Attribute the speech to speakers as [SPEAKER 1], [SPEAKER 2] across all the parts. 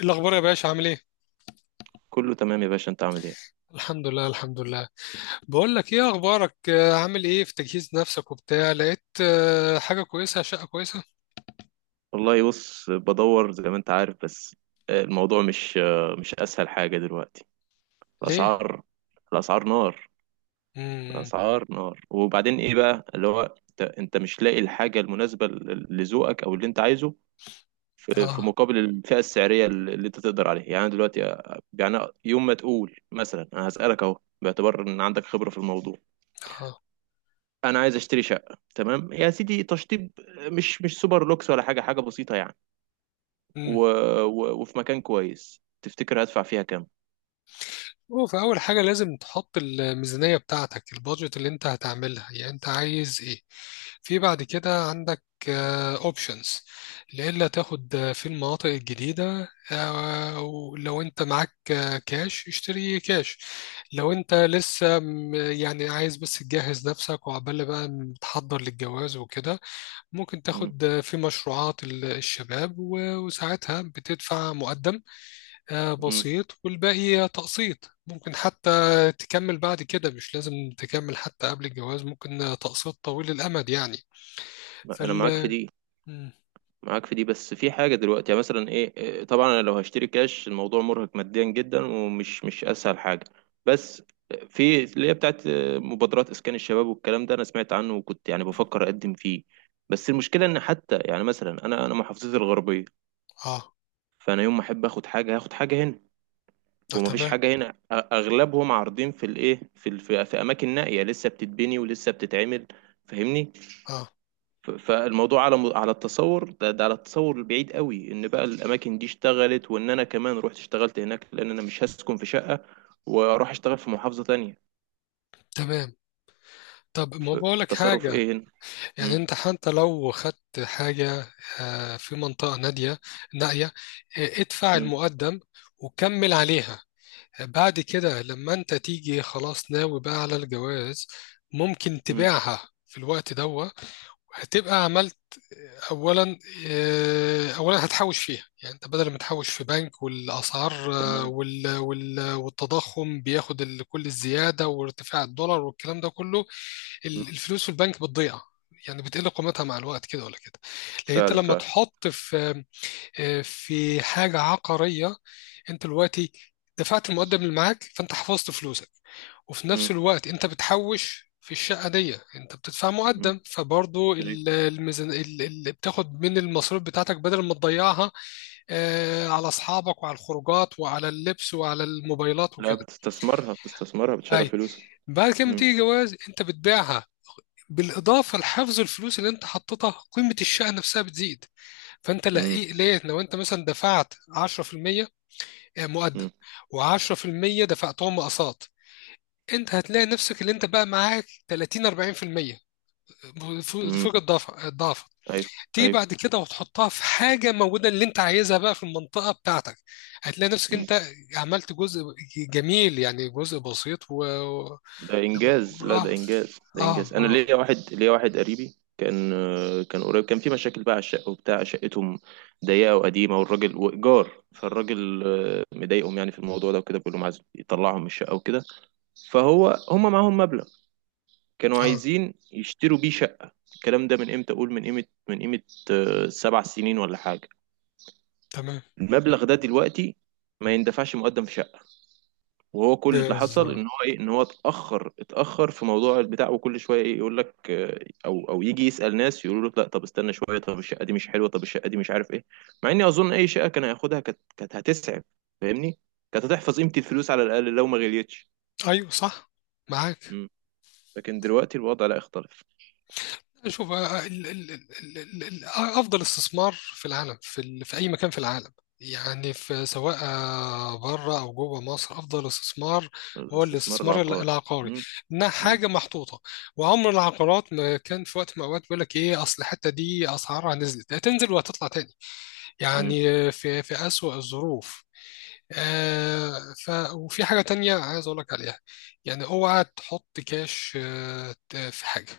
[SPEAKER 1] الأخبار يا باشا عامل إيه؟
[SPEAKER 2] كله تمام يا باشا، انت عامل ايه؟
[SPEAKER 1] الحمد لله، الحمد لله. بقول لك إيه أخبارك، عامل إيه في تجهيز نفسك وبتاع؟ لقيت حاجة كويسة، شقة كويسة؟
[SPEAKER 2] والله، بص، بدور زي ما انت عارف، بس. الموضوع مش اسهل حاجة دلوقتي.
[SPEAKER 1] ليه؟
[SPEAKER 2] الاسعار الاسعار نار.
[SPEAKER 1] امم.
[SPEAKER 2] الاسعار نار. وبعدين ايه بقى اللي هو انت مش لاقي الحاجة المناسبة لذوقك او اللي انت عايزه، في
[SPEAKER 1] آه،
[SPEAKER 2] مقابل الفئة السعرية اللي انت تقدر عليها، يعني انا دلوقتي، يعني. يوم ما تقول مثلا، انا هسألك اهو باعتبار ان عندك خبرة في الموضوع.
[SPEAKER 1] آه.
[SPEAKER 2] انا عايز اشتري شقة، تمام يا سيدي، تشطيب، مش سوبر لوكس ولا حاجة، حاجة بسيطة يعني. و... وفي مكان كويس، تفتكر هدفع فيها كام؟
[SPEAKER 1] هو في أول حاجة لازم تحط الميزانية بتاعتك، البادجت اللي أنت هتعملها، يعني أنت عايز إيه. في بعد كده عندك أوبشنز لإلا تاخد في المناطق الجديدة. ولو أنت معاك كاش، اشتري كاش. لو أنت لسه يعني عايز بس تجهز نفسك وعبال بقى تحضر للجواز وكده، ممكن
[SPEAKER 2] مم.
[SPEAKER 1] تاخد في مشروعات الشباب، وساعتها بتدفع مقدم
[SPEAKER 2] مم.
[SPEAKER 1] بسيط والباقي تقسيط. ممكن حتى تكمل بعد كده، مش لازم تكمل حتى قبل الجواز. ممكن تقسيط طويل الأمد يعني.
[SPEAKER 2] انا معاك في
[SPEAKER 1] فال
[SPEAKER 2] دي
[SPEAKER 1] مم.
[SPEAKER 2] معاك في دي بس، في حاجة دلوقتي يعني، مثلا ايه، طبعا انا لو هشتري كاش، الموضوع مرهق ماديا جدا، ومش مش اسهل حاجة. بس في اللي هي بتاعت مبادرات اسكان الشباب، والكلام ده انا سمعت عنه، وكنت يعني بفكر اقدم فيه. بس المشكلة ان حتى يعني، مثلا انا محافظتي الغربية.
[SPEAKER 1] اه.
[SPEAKER 2] فانا يوم ما احب اخد حاجة، هاخد حاجة هنا، ومفيش
[SPEAKER 1] تمام.
[SPEAKER 2] حاجة هنا. أغلبهم عارضين في الإيه، في ال- في في أماكن نائية لسه بتتبني ولسه بتتعمل، فاهمني؟
[SPEAKER 1] اه،
[SPEAKER 2] فالموضوع على على التصور ده، على التصور البعيد قوي، إن بقى الأماكن دي اشتغلت، وإن أنا كمان رحت اشتغلت هناك، لأن أنا مش هسكن في شقة وأروح أشتغل في محافظة تانية.
[SPEAKER 1] تمام. طب ما
[SPEAKER 2] في
[SPEAKER 1] بقولك
[SPEAKER 2] تصرف
[SPEAKER 1] حاجة.
[SPEAKER 2] إيه هنا؟ م-
[SPEAKER 1] يعني انت حتى لو خدت حاجة في منطقة نائية، ادفع
[SPEAKER 2] م-
[SPEAKER 1] المقدم وكمل عليها. بعد كده لما انت تيجي خلاص ناوي بقى على الجواز، ممكن
[SPEAKER 2] م-
[SPEAKER 1] تبيعها في الوقت ده. هتبقى عملت اولا، اولا هتحوش فيها. يعني انت بدل ما تحوش في بنك والاسعار
[SPEAKER 2] تمام.
[SPEAKER 1] والتضخم بياخد كل الزياده وارتفاع الدولار والكلام ده كله،
[SPEAKER 2] م-
[SPEAKER 1] الفلوس في البنك بتضيع، يعني بتقل قيمتها مع الوقت، كده ولا كده. لان انت
[SPEAKER 2] فعلا،
[SPEAKER 1] لما
[SPEAKER 2] فعلا.
[SPEAKER 1] تحط في في حاجة عقارية، انت دلوقتي دفعت المقدم اللي معاك، فانت حفظت فلوسك. وفي
[SPEAKER 2] م-
[SPEAKER 1] نفس الوقت انت بتحوش في الشقة دي، انت بتدفع
[SPEAKER 2] م-
[SPEAKER 1] مقدم فبرضو
[SPEAKER 2] أيوة.
[SPEAKER 1] الميزان اللي بتاخد من المصروف بتاعتك بدل ما تضيعها على اصحابك وعلى الخروجات وعلى اللبس وعلى الموبايلات
[SPEAKER 2] لا،
[SPEAKER 1] وكده.
[SPEAKER 2] بتستثمرها، بتستثمرها، بتشغل
[SPEAKER 1] اي.
[SPEAKER 2] فلوسك.
[SPEAKER 1] بعد كده لما
[SPEAKER 2] م-
[SPEAKER 1] تيجي جواز، انت بتبيعها. بالاضافه لحفظ الفلوس اللي انت حطيتها، قيمه الشقه نفسها بتزيد. فانت
[SPEAKER 2] م-
[SPEAKER 1] لقيت ليه؟ لو انت مثلا دفعت 10% مقدم
[SPEAKER 2] م-
[SPEAKER 1] و10% دفعتهم مقاصات، انت هتلاقي نفسك اللي انت بقى معاك 30 40%،
[SPEAKER 2] م-
[SPEAKER 1] فوق الضعف، الضعف.
[SPEAKER 2] أيوة،
[SPEAKER 1] تيجي بعد كده وتحطها في حاجه موجوده اللي انت عايزها بقى في المنطقه بتاعتك، هتلاقي نفسك
[SPEAKER 2] أيوة.
[SPEAKER 1] انت عملت جزء جميل، يعني جزء بسيط
[SPEAKER 2] ده انجاز، لا
[SPEAKER 1] اه،
[SPEAKER 2] ده انجاز، ده
[SPEAKER 1] اه،
[SPEAKER 2] انجاز. انا
[SPEAKER 1] اه،
[SPEAKER 2] ليا واحد، قريبي، كان قريب، كان في مشاكل بقى على الشقه وبتاع. شقتهم ضيقه وقديمه، والراجل، وايجار، فالراجل مضايقهم يعني في الموضوع ده وكده، بيقول لهم عايز يطلعهم من الشقه وكده. هم معاهم مبلغ، كانوا
[SPEAKER 1] اه.
[SPEAKER 2] عايزين يشتروا بيه شقه. الكلام ده من امتى؟ اقول من قيمه، 7 سنين ولا حاجه.
[SPEAKER 1] تمام.
[SPEAKER 2] المبلغ ده دلوقتي ما يندفعش مقدم في شقه. وهو كل اللي حصل، ان
[SPEAKER 1] بالظبط.
[SPEAKER 2] هو ايه، ان هو اتاخر في موضوع البتاع، وكل شويه ايه يقول لك او يجي يسال ناس، يقولوا له لا، طب استنى شويه، طب الشقه دي مش حلوه، طب الشقه دي مش عارف ايه. مع اني اظن اي شقه كان هياخدها، كانت هتسعف، فاهمني؟ كانت هتحفظ قيمه الفلوس على الاقل، لو ما غليتش.
[SPEAKER 1] ايوه، صح. معاك.
[SPEAKER 2] مم. لكن دلوقتي الوضع لا يختلف.
[SPEAKER 1] شوف، افضل استثمار في العالم، في في اي مكان في العالم، يعني في سواء بره او جوه مصر، افضل استثمار هو
[SPEAKER 2] الاستثمار
[SPEAKER 1] الاستثمار
[SPEAKER 2] العقاري.
[SPEAKER 1] العقاري.
[SPEAKER 2] مم.
[SPEAKER 1] انها
[SPEAKER 2] مم.
[SPEAKER 1] حاجه محطوطه، وعمر العقارات ما كان في وقت من الاوقات بيقول لك ايه، اصل الحته دي اسعارها نزلت، هتنزل وهتطلع تاني
[SPEAKER 2] مم.
[SPEAKER 1] يعني، في في اسوأ الظروف. آه. ف وفي حاجه تانية عايز اقول لك عليها. يعني اوعى تحط كاش في حاجه،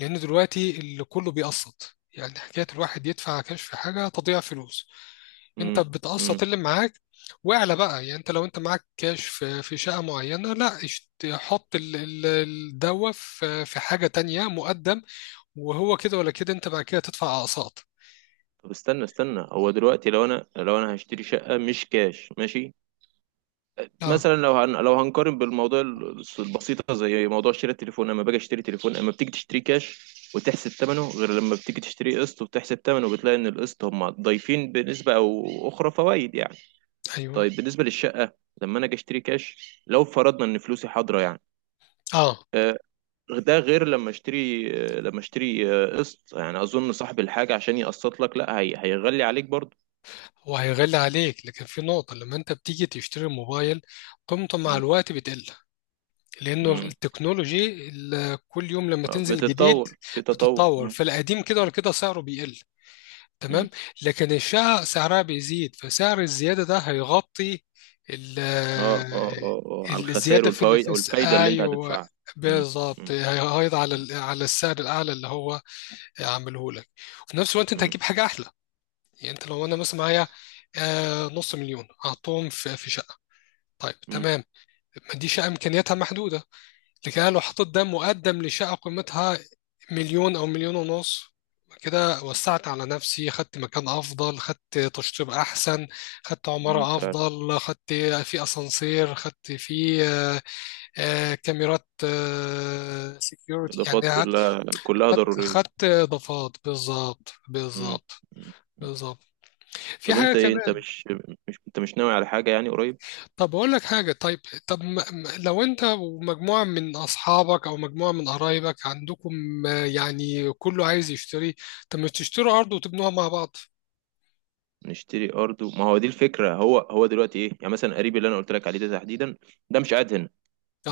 [SPEAKER 1] لأن دلوقتي اللي كله بيقسط. يعني حكاية الواحد يدفع كاش في حاجة تضيع فلوس. أنت
[SPEAKER 2] مم. مم.
[SPEAKER 1] بتقسط اللي معاك واعلى بقى. يعني أنت لو أنت معاك كاش في في شقة معينة، لا حط الدوا في في حاجة تانية مقدم، وهو كده ولا كده أنت بعد كده تدفع أقساط.
[SPEAKER 2] طب استنى، هو دلوقتي لو انا، هشتري شقه مش كاش، ماشي،
[SPEAKER 1] أه.
[SPEAKER 2] مثلا لو هنقارن بالموضوع البسيطه، زي موضوع شراء التليفون. لما باجي اشتري تليفون، اما بتيجي تشتري كاش وتحسب ثمنه، غير لما بتيجي تشتري قسط وتحسب ثمنه، بتلاقي ان القسط هم ضايفين بنسبه او اخرى فوائد يعني.
[SPEAKER 1] أيوه.
[SPEAKER 2] طيب بالنسبه للشقه، لما انا اجي اشتري كاش، لو فرضنا ان فلوسي حاضره يعني،
[SPEAKER 1] أه،
[SPEAKER 2] آه، ده غير لما اشتري، قسط. يعني اظن صاحب الحاجه عشان يقسط لك، لا، هيغلي عليك برضه.
[SPEAKER 1] هو هيغلي عليك، لكن في نقطة. لما أنت بتيجي تشتري موبايل، قيمته مع
[SPEAKER 2] م-
[SPEAKER 1] الوقت بتقل، لانه
[SPEAKER 2] م.
[SPEAKER 1] التكنولوجي كل يوم لما تنزل جديد
[SPEAKER 2] بتتطور، في تطور.
[SPEAKER 1] بتتطور، فالقديم كده ولا كده سعره بيقل.
[SPEAKER 2] م.
[SPEAKER 1] تمام. لكن الشقق سعرها بيزيد، فسعر الزياده ده هيغطي ال
[SPEAKER 2] اه، اه، اه، اه، على الخسائر
[SPEAKER 1] الزياده في
[SPEAKER 2] والفوائد، او الفايدة اللي انت
[SPEAKER 1] ايوه،
[SPEAKER 2] هتدفعها. مم،
[SPEAKER 1] بالظبط،
[SPEAKER 2] مم،
[SPEAKER 1] هيغيض على على السعر الاعلى اللي هو عامله لك. وفي نفس الوقت انت
[SPEAKER 2] مم،
[SPEAKER 1] هتجيب حاجه احلى. يعني انت، لو انا مثلا معايا نص مليون، هحطهم في في شقه، طيب
[SPEAKER 2] مم،
[SPEAKER 1] تمام، ما دي شقه امكانياتها محدوده. لكده لو حطيت ده مقدم لشقة قيمتها مليون أو مليون ونص، كده وسعت على نفسي، خدت مكان أفضل، خدت تشطيب أحسن، خدت
[SPEAKER 2] مم،
[SPEAKER 1] عمارة
[SPEAKER 2] فعلا.
[SPEAKER 1] أفضل، خدت في أسانسير، خدت في كاميرات سيكيورتي، يعني
[SPEAKER 2] الاضافات
[SPEAKER 1] خدت،
[SPEAKER 2] كلها، كلها
[SPEAKER 1] خدت،
[SPEAKER 2] ضرورية.
[SPEAKER 1] إضافات. بالظبط،
[SPEAKER 2] مم،
[SPEAKER 1] بالظبط،
[SPEAKER 2] مم.
[SPEAKER 1] بالظبط. في
[SPEAKER 2] طب
[SPEAKER 1] حاجة
[SPEAKER 2] انت ايه،
[SPEAKER 1] كمان.
[SPEAKER 2] انت مش ناوي على حاجة يعني، قريب؟
[SPEAKER 1] طب أقول لك حاجة. طيب، طب لو أنت ومجموعة من أصحابك أو مجموعة من قرايبك عندكم يعني كله عايز يشتري، طب ما تشتروا أرض وتبنوها مع بعض.
[SPEAKER 2] نشتري ارض ما هو دي الفكرة. هو دلوقتي ايه يعني، مثلا قريبي اللي انا قلت لك عليه ده تحديدا، ده مش قاعد هنا، ده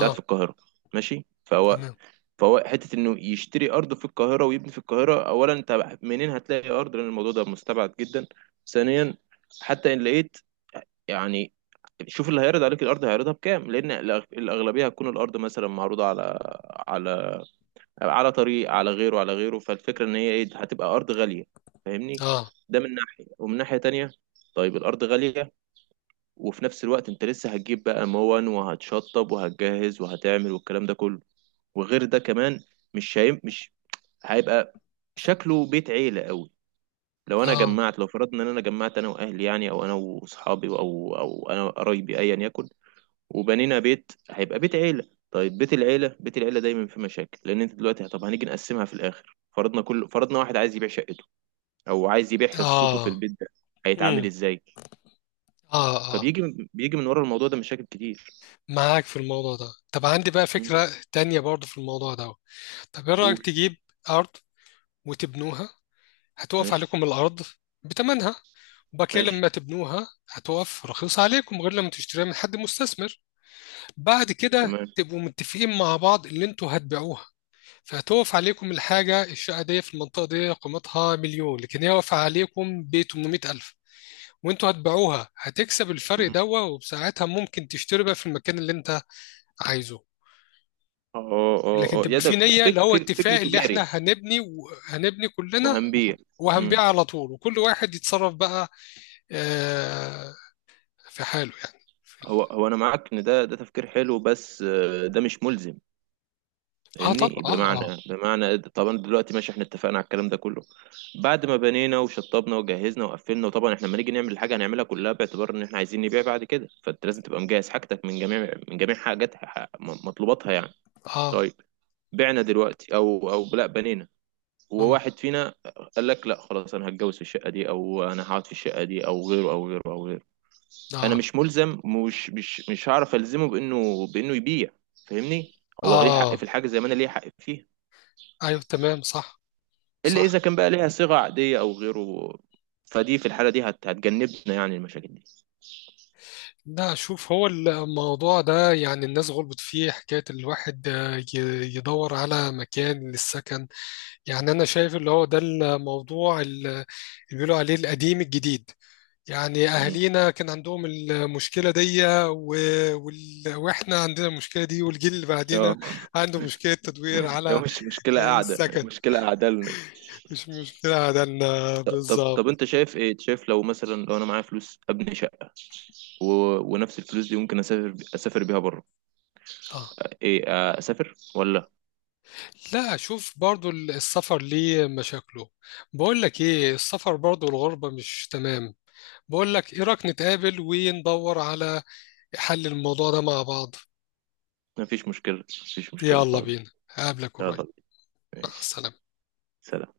[SPEAKER 2] قاعد في القاهرة، ماشي. فهو
[SPEAKER 1] تمام.
[SPEAKER 2] فهو حتة انه يشتري ارض في القاهرة ويبني في القاهرة، اولا انت منين هتلاقي ارض؟ لان الموضوع ده مستبعد جدا. ثانيا، حتى ان لقيت يعني، شوف اللي هيعرض عليك الارض هيعرضها بكام، لان الاغلبيه هتكون الارض مثلا معروضه على على طريق، على غيره، فالفكره ان هي ايه، هتبقى ارض غاليه، فاهمني؟
[SPEAKER 1] أه،
[SPEAKER 2] ده من ناحيه، ومن ناحيه تانية، طيب الارض غاليه، وفي نفس الوقت انت لسه هتجيب بقى موان، وهتشطب، وهتجهز، وهتعمل، والكلام ده كله. وغير ده كمان، مش هيبقى شكله بيت عيله قوي.
[SPEAKER 1] أه،
[SPEAKER 2] لو فرضنا ان انا جمعت انا واهلي يعني، او انا واصحابي، او انا قرايبي، ايا يكن، وبنينا بيت، هيبقى بيت عيلة. طيب بيت العيلة، دايما في مشاكل، لأن أنت دلوقتي، طب هنيجي نقسمها في الآخر، فرضنا واحد عايز يبيع شقته، أو عايز يبيع حصته في
[SPEAKER 1] أه.
[SPEAKER 2] البيت ده، هيتعامل
[SPEAKER 1] مم.
[SPEAKER 2] إزاي؟
[SPEAKER 1] أه، أه،
[SPEAKER 2] فبيجي بيجي من ورا الموضوع ده مشاكل كتير.
[SPEAKER 1] معاك في الموضوع ده. طب عندي بقى
[SPEAKER 2] مم.
[SPEAKER 1] فكرة تانية برضه في الموضوع ده. طب إيه رأيك
[SPEAKER 2] قول.
[SPEAKER 1] تجيب أرض وتبنوها؟ هتقف
[SPEAKER 2] ماشي،
[SPEAKER 1] عليكم الأرض بتمنها، وبعد كده
[SPEAKER 2] ماشي،
[SPEAKER 1] لما تبنوها هتقف رخيصة عليكم، غير لما تشتريها من حد مستثمر. بعد كده
[SPEAKER 2] تمام.
[SPEAKER 1] تبقوا متفقين مع بعض اللي انتوا هتبيعوها، فهتقف عليكم الحاجة، الشقة دي في المنطقة دي قيمتها مليون لكن هي واقفة عليكم ب 800 ألف، وانتوا هتبيعوها هتكسب الفرق
[SPEAKER 2] مم.
[SPEAKER 1] دوا، وبساعتها ممكن تشتري بقى في المكان اللي انت عايزه.
[SPEAKER 2] اه، اه،
[SPEAKER 1] لكن
[SPEAKER 2] اه، آه. يا،
[SPEAKER 1] تبقى
[SPEAKER 2] ده
[SPEAKER 1] في
[SPEAKER 2] ده
[SPEAKER 1] نية،
[SPEAKER 2] فك
[SPEAKER 1] اللي هو
[SPEAKER 2] فك فكر
[SPEAKER 1] اتفاق، اللي
[SPEAKER 2] تجاري
[SPEAKER 1] احنا
[SPEAKER 2] يعني،
[SPEAKER 1] هنبني، وهنبني كلنا
[SPEAKER 2] وهنبيع. مم.
[SPEAKER 1] وهنبيع على طول، وكل واحد يتصرف بقى آه في حاله يعني.
[SPEAKER 2] هو أنا معاك إن ده، تفكير حلو، بس ده مش ملزم،
[SPEAKER 1] اه، طبعا،
[SPEAKER 2] فاهمني؟
[SPEAKER 1] اه،
[SPEAKER 2] بمعنى،
[SPEAKER 1] اه،
[SPEAKER 2] طبعا دلوقتي ماشي، احنا اتفقنا على الكلام ده كله، بعد ما بنينا وشطبنا وجهزنا وقفلنا. وطبعا احنا لما نيجي نعمل الحاجه، هنعملها كلها باعتبار ان احنا عايزين نبيع بعد كده. فانت لازم تبقى مجهز حاجتك من جميع، حاجات مطلوباتها يعني.
[SPEAKER 1] اه.
[SPEAKER 2] طيب، بعنا دلوقتي، او لا، بنينا،
[SPEAKER 1] أم،
[SPEAKER 2] وواحد فينا قال لك لا خلاص، انا هتجوز في الشقه دي، او انا هقعد في الشقه دي، او غيره، او غيره، او غيره. انا
[SPEAKER 1] اه،
[SPEAKER 2] مش ملزم، مش مش مش هعرف الزمه بانه، يبيع، فاهمني؟ هو ليه حق في
[SPEAKER 1] اه.
[SPEAKER 2] الحاجه زي ما انا ليه حق فيها،
[SPEAKER 1] ايوه، تمام، صح،
[SPEAKER 2] الا اذا
[SPEAKER 1] صح.
[SPEAKER 2] كان بقى ليها صيغه عاديه او غيره، فدي في الحاله دي هتجنبنا يعني المشاكل دي.
[SPEAKER 1] لا شوف، هو الموضوع ده يعني الناس غلطت فيه، حكاية الواحد يدور على مكان للسكن. يعني أنا شايف اللي هو ده الموضوع اللي بيقولوا عليه القديم الجديد، يعني
[SPEAKER 2] مم.
[SPEAKER 1] أهالينا كان عندهم المشكلة دي وإحنا عندنا المشكلة دي، والجيل اللي بعدينا
[SPEAKER 2] اه.
[SPEAKER 1] عنده مشكلة تدوير
[SPEAKER 2] هي
[SPEAKER 1] على
[SPEAKER 2] مش مشكله قاعده، هي
[SPEAKER 1] السكن،
[SPEAKER 2] مشكله قاعده لنا.
[SPEAKER 1] مش مشكلة عندنا
[SPEAKER 2] طب،
[SPEAKER 1] بالظبط.
[SPEAKER 2] انت شايف، لو مثلا، لو انا معايا فلوس ابني شقه، و... ونفس الفلوس دي ممكن اسافر، اسافر بيها بره،
[SPEAKER 1] آه.
[SPEAKER 2] ايه اسافر ولا؟
[SPEAKER 1] لا شوف، برضو السفر ليه مشاكله. بقول لك ايه، السفر برضو الغربة مش تمام. بقول لك ايه رأيك نتقابل وندور على حل الموضوع ده مع بعض؟
[SPEAKER 2] مفيش مشكله، مفيش مشكله
[SPEAKER 1] يلا
[SPEAKER 2] خالص.
[SPEAKER 1] بينا، هقابلك قريب.
[SPEAKER 2] يلا.
[SPEAKER 1] مع
[SPEAKER 2] ماشي.
[SPEAKER 1] السلامة.
[SPEAKER 2] سلام.